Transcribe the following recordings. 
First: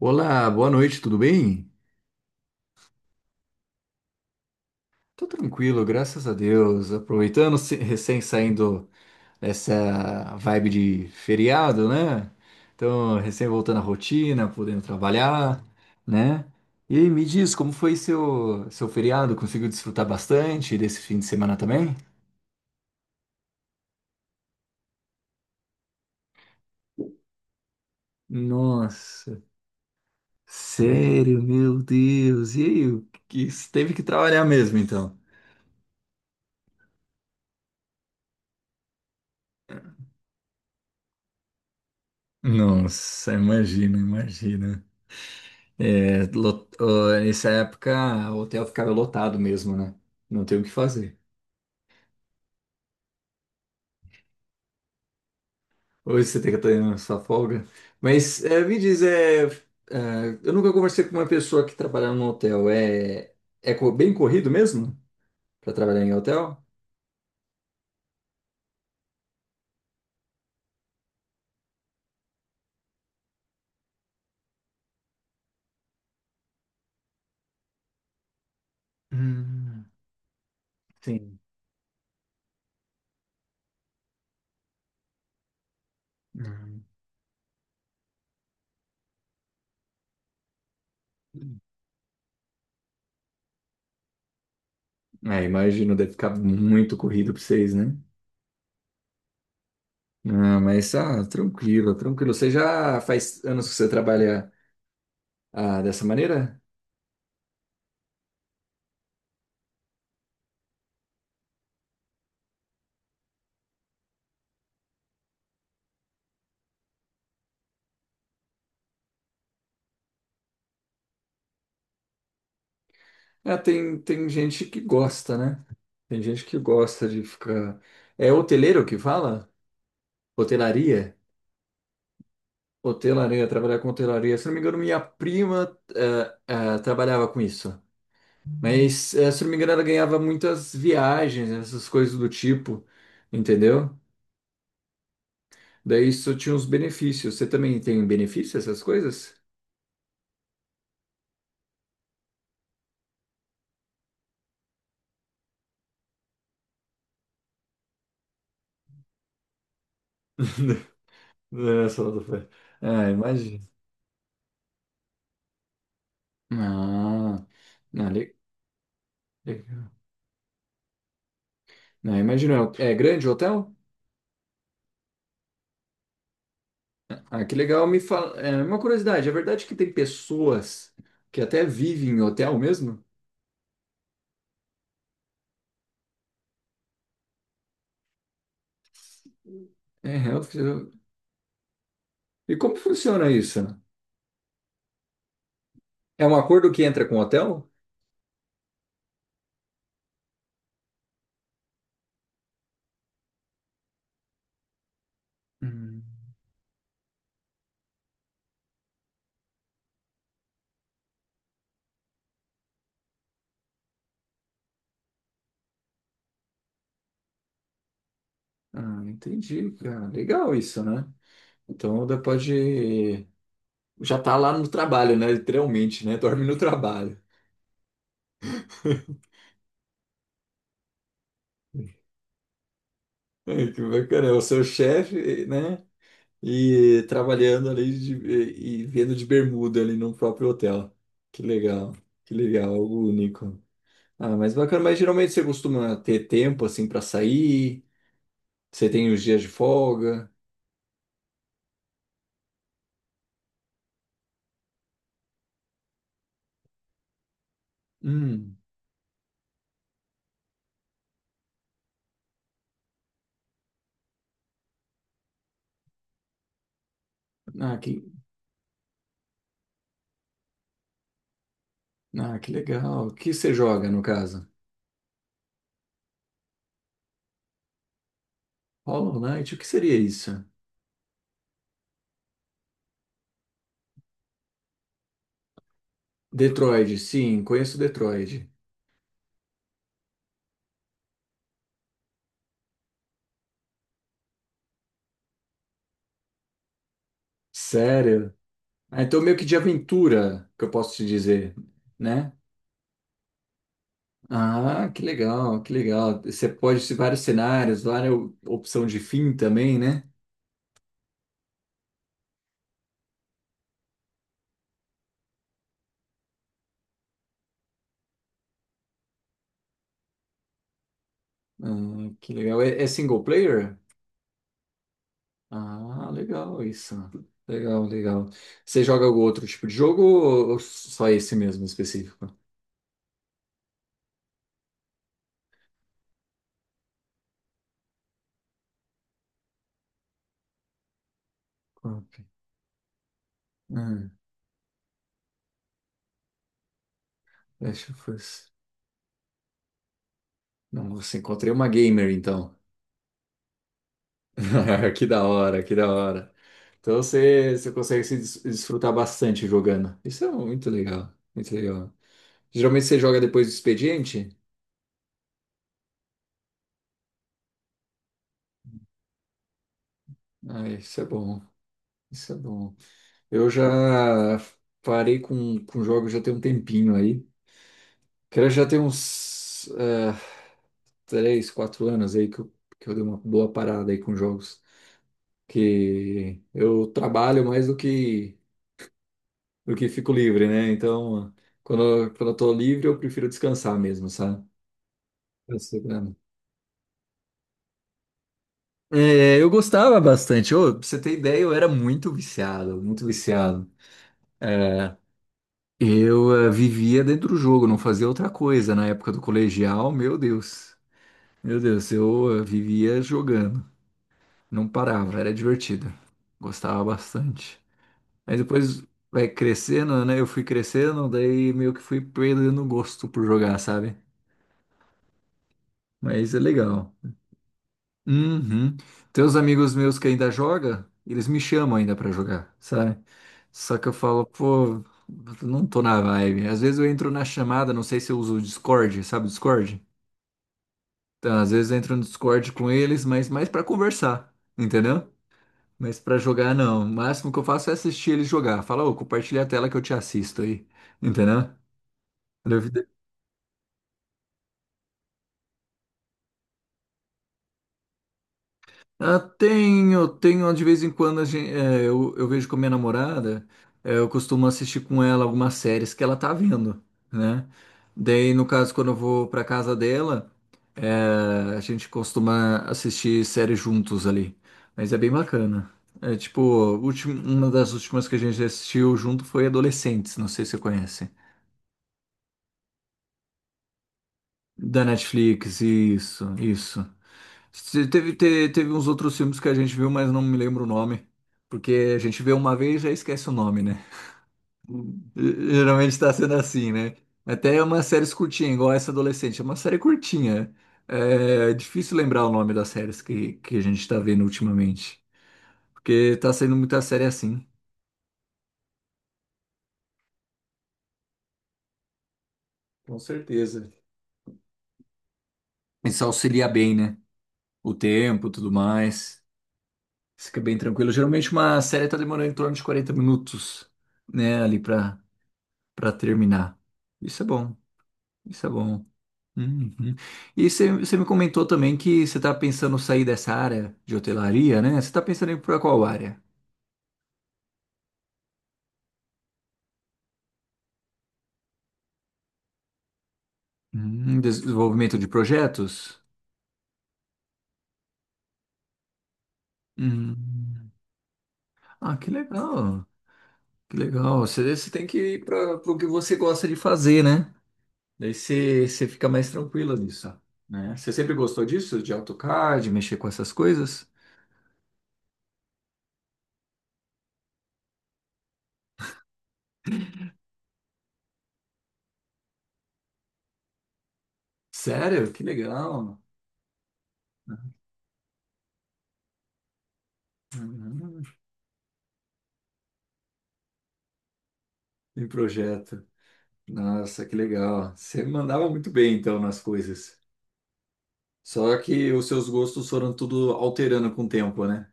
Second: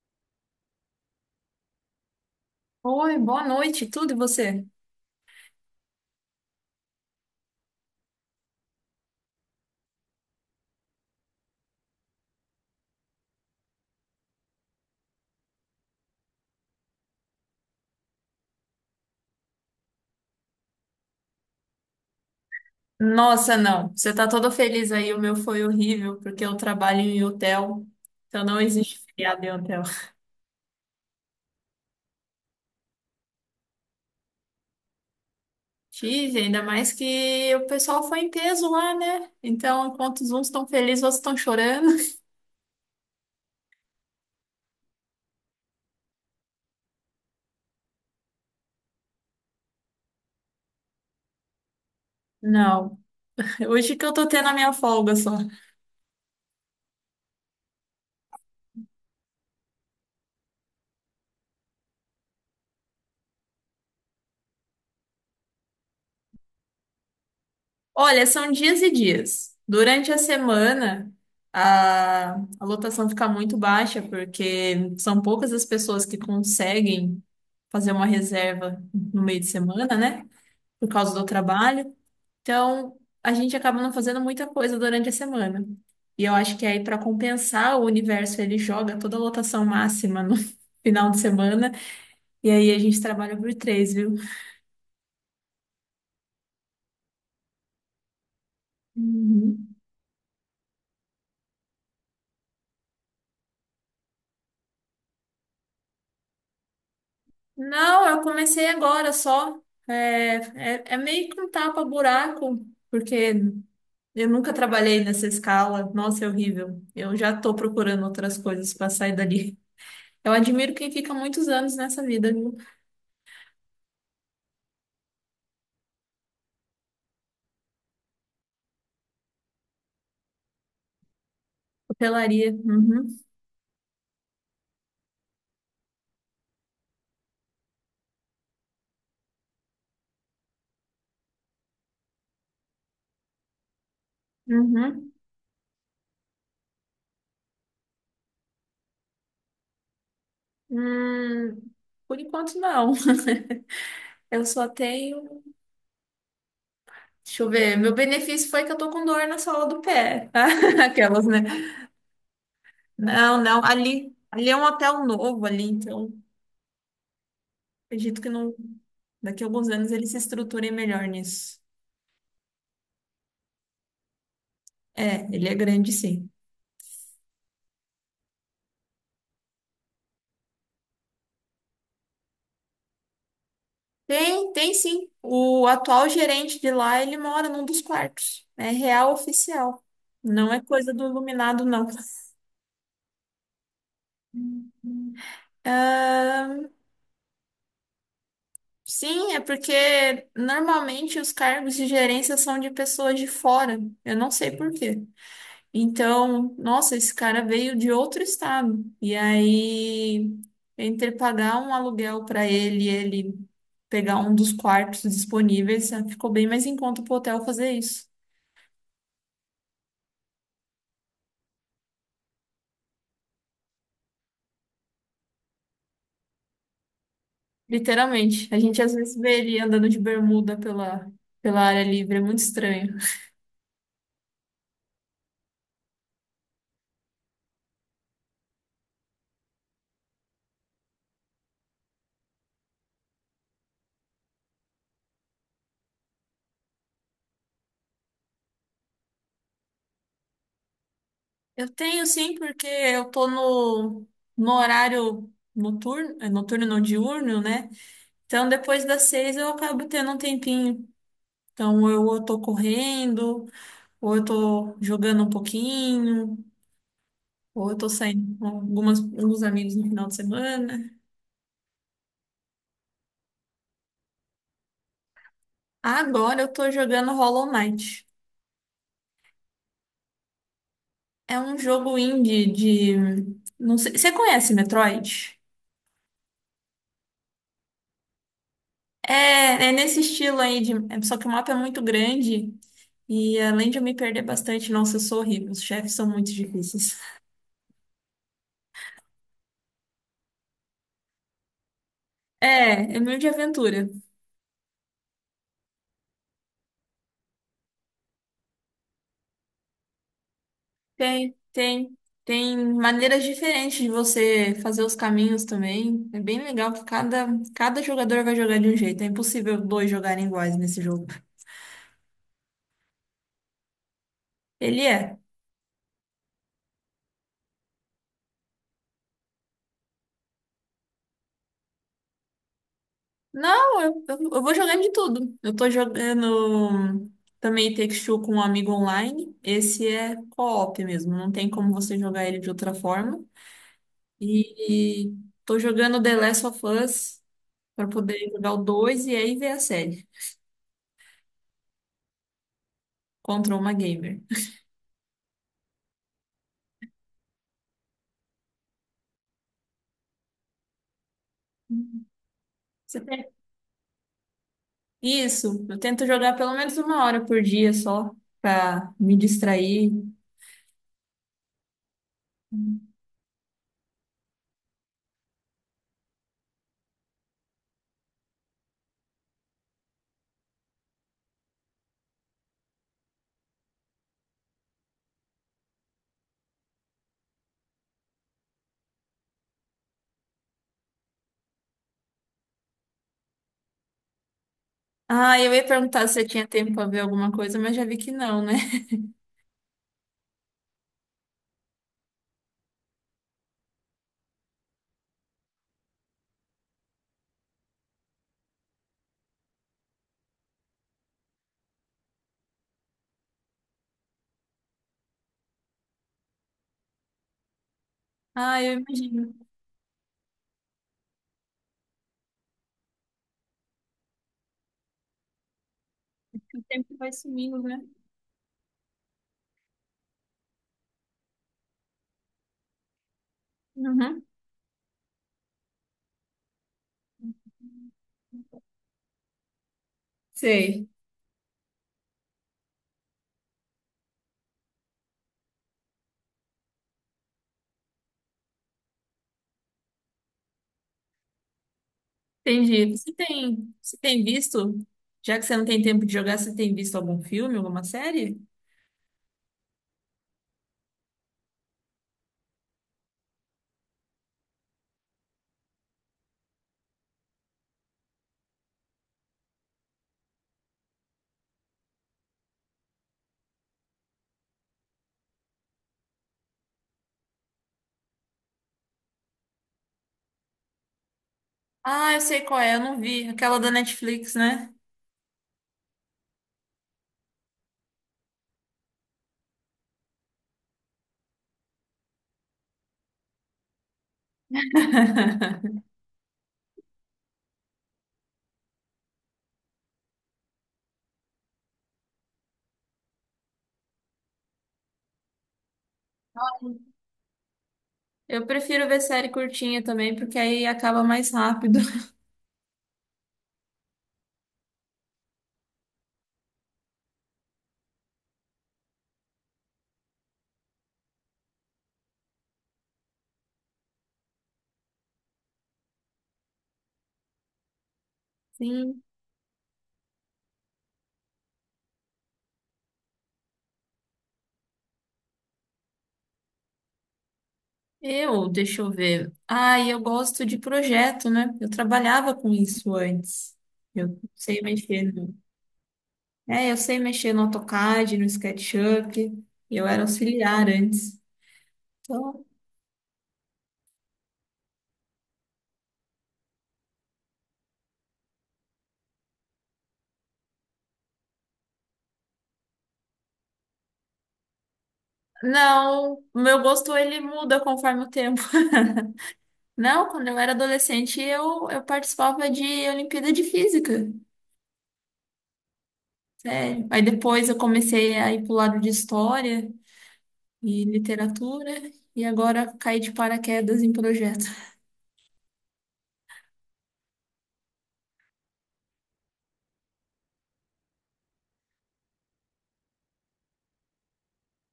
Olá, boa noite, tudo bem? Oi, boa noite, tudo e você? Tô tranquilo, graças a Deus. Aproveitando, recém saindo dessa vibe de feriado, né? Então, recém voltando à rotina, podendo trabalhar, né? E aí, me diz, como foi seu feriado? Conseguiu desfrutar bastante desse fim de semana também? Nossa, não, você tá todo feliz aí, o meu foi horrível, porque eu trabalho em hotel, então não existe Nossa, feriado em hotel. sério, meu Deus. E aí, teve que trabalhar mesmo, então? Tive, ainda mais que o pessoal foi em peso lá, né? Então, enquanto os uns estão felizes, outros estão chorando. Nossa, imagina, imagina. É, ó, nessa época, o hotel ficava lotado mesmo, né? Não tem o que fazer. Não, hoje que eu tô tendo a minha folga só. Hoje você tem que ter a sua folga. Mas é, me diz, eu nunca conversei com uma pessoa que trabalhava no hotel. É, bem corrido mesmo para trabalhar em hotel? Olha, são dias e dias. Durante a semana, a, a lotação fica muito baixa, porque são poucas as pessoas que conseguem fazer uma reserva no meio de Hum. semana, né? Por causa do Sim. trabalho. Então, a gente acaba não fazendo muita coisa durante a semana. E eu acho que Não. aí, para compensar, o universo ele joga toda a lotação máxima no final de semana. E aí a gente trabalha por três, viu? É, imagino, deve ficar muito corrido para vocês, né? Uhum. Ah, mas tranquilo, tranquilo. Você já faz anos que você trabalha ah, dessa maneira? Não, eu comecei agora só. É, é meio que um tapa-buraco, porque eu nunca trabalhei nessa escala. Nossa, é horrível. Eu já tô procurando outras coisas para sair dali. Eu admiro quem fica muitos anos nessa vida, viu? É, tem gente que gosta, né? Tem gente que gosta de ficar. É hoteleiro que fala? Hotelaria? Hotelaria. Uhum, Hotelaria, trabalhar com hotelaria. Se não me engano, minha prima trabalhava com isso. Mas, eh, se não me engano, ela ganhava muitas viagens, essas coisas do tipo, entendeu? uhum. Daí isso tinha uns benefícios. Você também tem benefício, essas coisas? Hum, por enquanto, não. Eu só tenho. Deixa eu ver. Meu benefício foi que eu tô com dor na sola do pé. Aquelas, né? Não, é só do pé. Ah, Não, imagina. não. Ali é um hotel novo ali, então. Ah, não, Acredito que le- não, daqui a alguns legal. anos ele se estruture melhor nisso. Não, imagina. É grande o hotel? É, ele é grande, sim. Ah, que legal. Me fala, é uma curiosidade, é verdade que tem pessoas que até vivem em hotel mesmo? Tem, tem sim. O atual gerente de lá, ele mora num dos quartos. É real oficial. É, é, Não é coisa eu- do iluminado, não. E como funciona isso? É um acordo que entra com o hotel? Sim, é porque normalmente os cargos de gerência são de pessoas de fora. Eu não sei por quê. Hum. Então, nossa, esse cara veio de outro estado. E aí, entre pagar um aluguel para ele, e ele pegar um dos quartos disponíveis, ficou bem mais em conta pro hotel fazer isso. Ah, entendi, cara. Legal isso, né? Então pode já tá lá no trabalho, né? Literalmente, né? Dorme no trabalho. Literalmente. A gente às vezes vê ele andando de bermuda pela, pela área livre, é muito estranho. Ai, que bacana, é o seu chefe, né? E trabalhando e vendo de bermuda ali no próprio hotel. Que legal, que legal, algo único. Ah, mas bacana, mas geralmente você costuma ter tempo assim para sair? Você tem os dias de folga? Eu tenho sim, porque eu tô no horário noturno, é, noturno não diurno, né? Então, Hum, depois das seis eu acabo tendo um tempinho. Então, eu tô correndo. Ou eu tô jogando um pouquinho, ou eu ah, tô que, saindo com algumas, alguns amigos no final de semana. ah, que legal. O que você joga no caso? Agora eu tô jogando Hollow Knight. Hollow Knight, o que seria isso? É um jogo indie de. Não sei, você conhece Metroid? Detroit, sim, conheço Detroit. É, é nesse estilo aí, só que o mapa é muito grande e além de eu me perder bastante, nossa, eu sou horrível. Os chefes são muito difíceis. Sério? Ah, então meio que de aventura que eu posso te dizer, né? É, é meio de aventura. Ah, que legal, que legal. Você pode ter vários cenários, várias opção de fim também, né? Tem, tem maneiras diferentes de você fazer os caminhos também. É bem legal que cada, cada jogador vai jogar de um jeito. É impossível dois jogarem iguais nesse jogo. Ah, que legal. É, é single player? Ele é. Ah, legal isso. Legal, legal. Você joga algum outro tipo de jogo ou só esse mesmo específico? Não, eu vou jogando de tudo. Eu tô jogando também Takes Two com um amigo online. Esse é co-op mesmo. Não tem como você Ok. jogar ele de outra forma. Hum. E tô jogando The Last of Us Last para of poder Us. jogar o 2 e aí ver a série. Não, você encontrei uma gamer então. Contra uma gamer. Que da hora, que da hora. Então você consegue se desfrutar bastante jogando. Isso é muito legal, muito legal. Geralmente você Você joga tem... depois do expediente? Isso, eu tento jogar pelo menos uma hora por dia só pra me distrair. Ah, isso é bom, isso é bom. Eu já parei com jogos já tem um tempinho aí. Cara, já tem uns. Eh, 3, 4 anos aí que eu dei uma boa parada aí com jogos. Que eu trabalho mais do que fico livre, né? Então, quando eu tô livre, eu prefiro descansar mesmo, sabe? Ah, eu Eu ia sei, perguntar né? se você tinha tempo pra ver alguma coisa, mas já vi que não, né? É, eu gostava bastante. Ô, pra você ter ideia, eu era muito viciado, muito viciado. É, vivia dentro do jogo, não fazia outra coisa. Na época do colegial, meu Deus, vivia jogando, não parava, era divertido, gostava bastante. Mas Ah, eu depois vai imagino. crescendo, né? Eu fui crescendo, daí meio que fui perdendo o gosto por jogar, sabe? Mas é O legal. tempo vai sumindo, né? Uhum. Tem uns amigos meus que ainda joga, eles me chamam ainda pra jogar, sabe? Só que eu Uhum. falo, pô, não tô na vibe. Às vezes eu entro na chamada, não sei se eu uso o Discord, sabe o Discord? Sei, Então, às vezes eu entro no Discord com eles, mas mais pra conversar, entendeu? Mas pra jogar, não. O máximo que eu faço é assistir eles jogar. Fala, ô, compartilha a tela que eu te assisto aí, entendeu? entendi. Você tem visto? Já que você não tem tempo de jogar, você tem visto algum filme, alguma série? Ah, tenho, tenho de vez em quando eu vejo com a minha namorada, eh, eu costumo assistir com ela algumas séries que ela tá vendo, né? Daí, no caso, quando eu vou pra casa dela, eh, a gente costuma assistir séries juntos ali. Mas é bem bacana. É tipo, uma das últimas que a gente assistiu junto foi Adolescentes, não sei se você conhece. Ah, eu sei qual é, eu não vi. Aquela da Netflix, né? Da Netflix, isso, isso. Teve uns outros filmes que a gente viu, mas não me lembro o nome. Porque a gente vê uma vez e já esquece o nome, né? Geralmente está sendo assim, né? Até umas séries curtinhas, igual essa adolescente. É uma série curtinha. É difícil lembrar o nome das séries que a gente está vendo ultimamente. Porque tá saindo muita série assim. Eu prefiro ver série curtinha também, porque aí acaba mais rápido. Com certeza. Isso auxilia bem, né? O tempo, tudo mais. Fica bem tranquilo. Geralmente uma série tá demorando em torno de 40 minutos, né? Ali pra para terminar. Isso é bom, isso é bom. Sim. Uhum. E você me comentou também que você está pensando sair dessa área de hotelaria, né? Você está pensando em ir para qual área? Eu, deixa eu ver. Ah, eu gosto de projeto, né? Eu trabalhava com isso antes. Eu sei Desenvolvimento de mexer no... projetos? É, eu sei mexer no AutoCAD, no SketchUp. Eu era auxiliar Hum. antes. Ah, que Então, legal, que legal. Você tem que ir para o que você gosta de fazer, né? Daí você fica mais tranquila nisso, né? Você sempre gostou disso, de AutoCAD, mexer com essas coisas? não, o meu gosto ele muda conforme o tempo. Não, quando eu era adolescente, eu participava de Olimpíada de Física. Sério? Que legal. Sério. Aí depois eu comecei a ir pro lado de História e Uhum. Literatura. E agora caí de paraquedas em projeto. Em projeto. Nossa, que legal. Você mandava muito bem, então, nas coisas. Só que os seus gostos foram tudo alterando com o tempo, né?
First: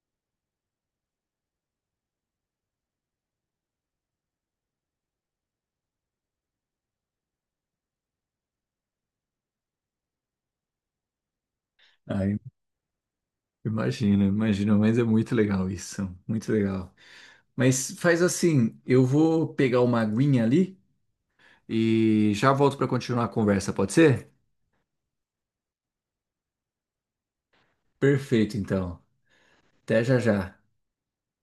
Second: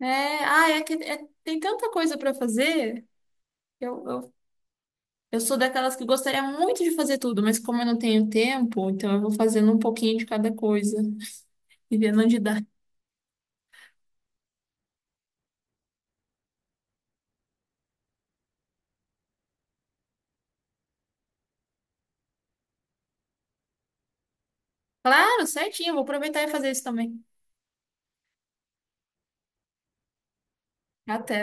É, ah, é que é- tem tanta coisa para fazer. Eu, eu, eu sou daquelas que gostaria muito de fazer tudo, mas como eu não tenho tempo, então eu vou fazendo um pouquinho de cada coisa e vendo Ai, onde dá. imagina, imagina, mas é muito legal isso, muito legal. Mas faz assim, eu vou pegar uma aguinha ali e já volto para continuar a conversa, pode ser? Claro, certinho, eu vou aproveitar e fazer isso também. Perfeito, então. Até já já. Até.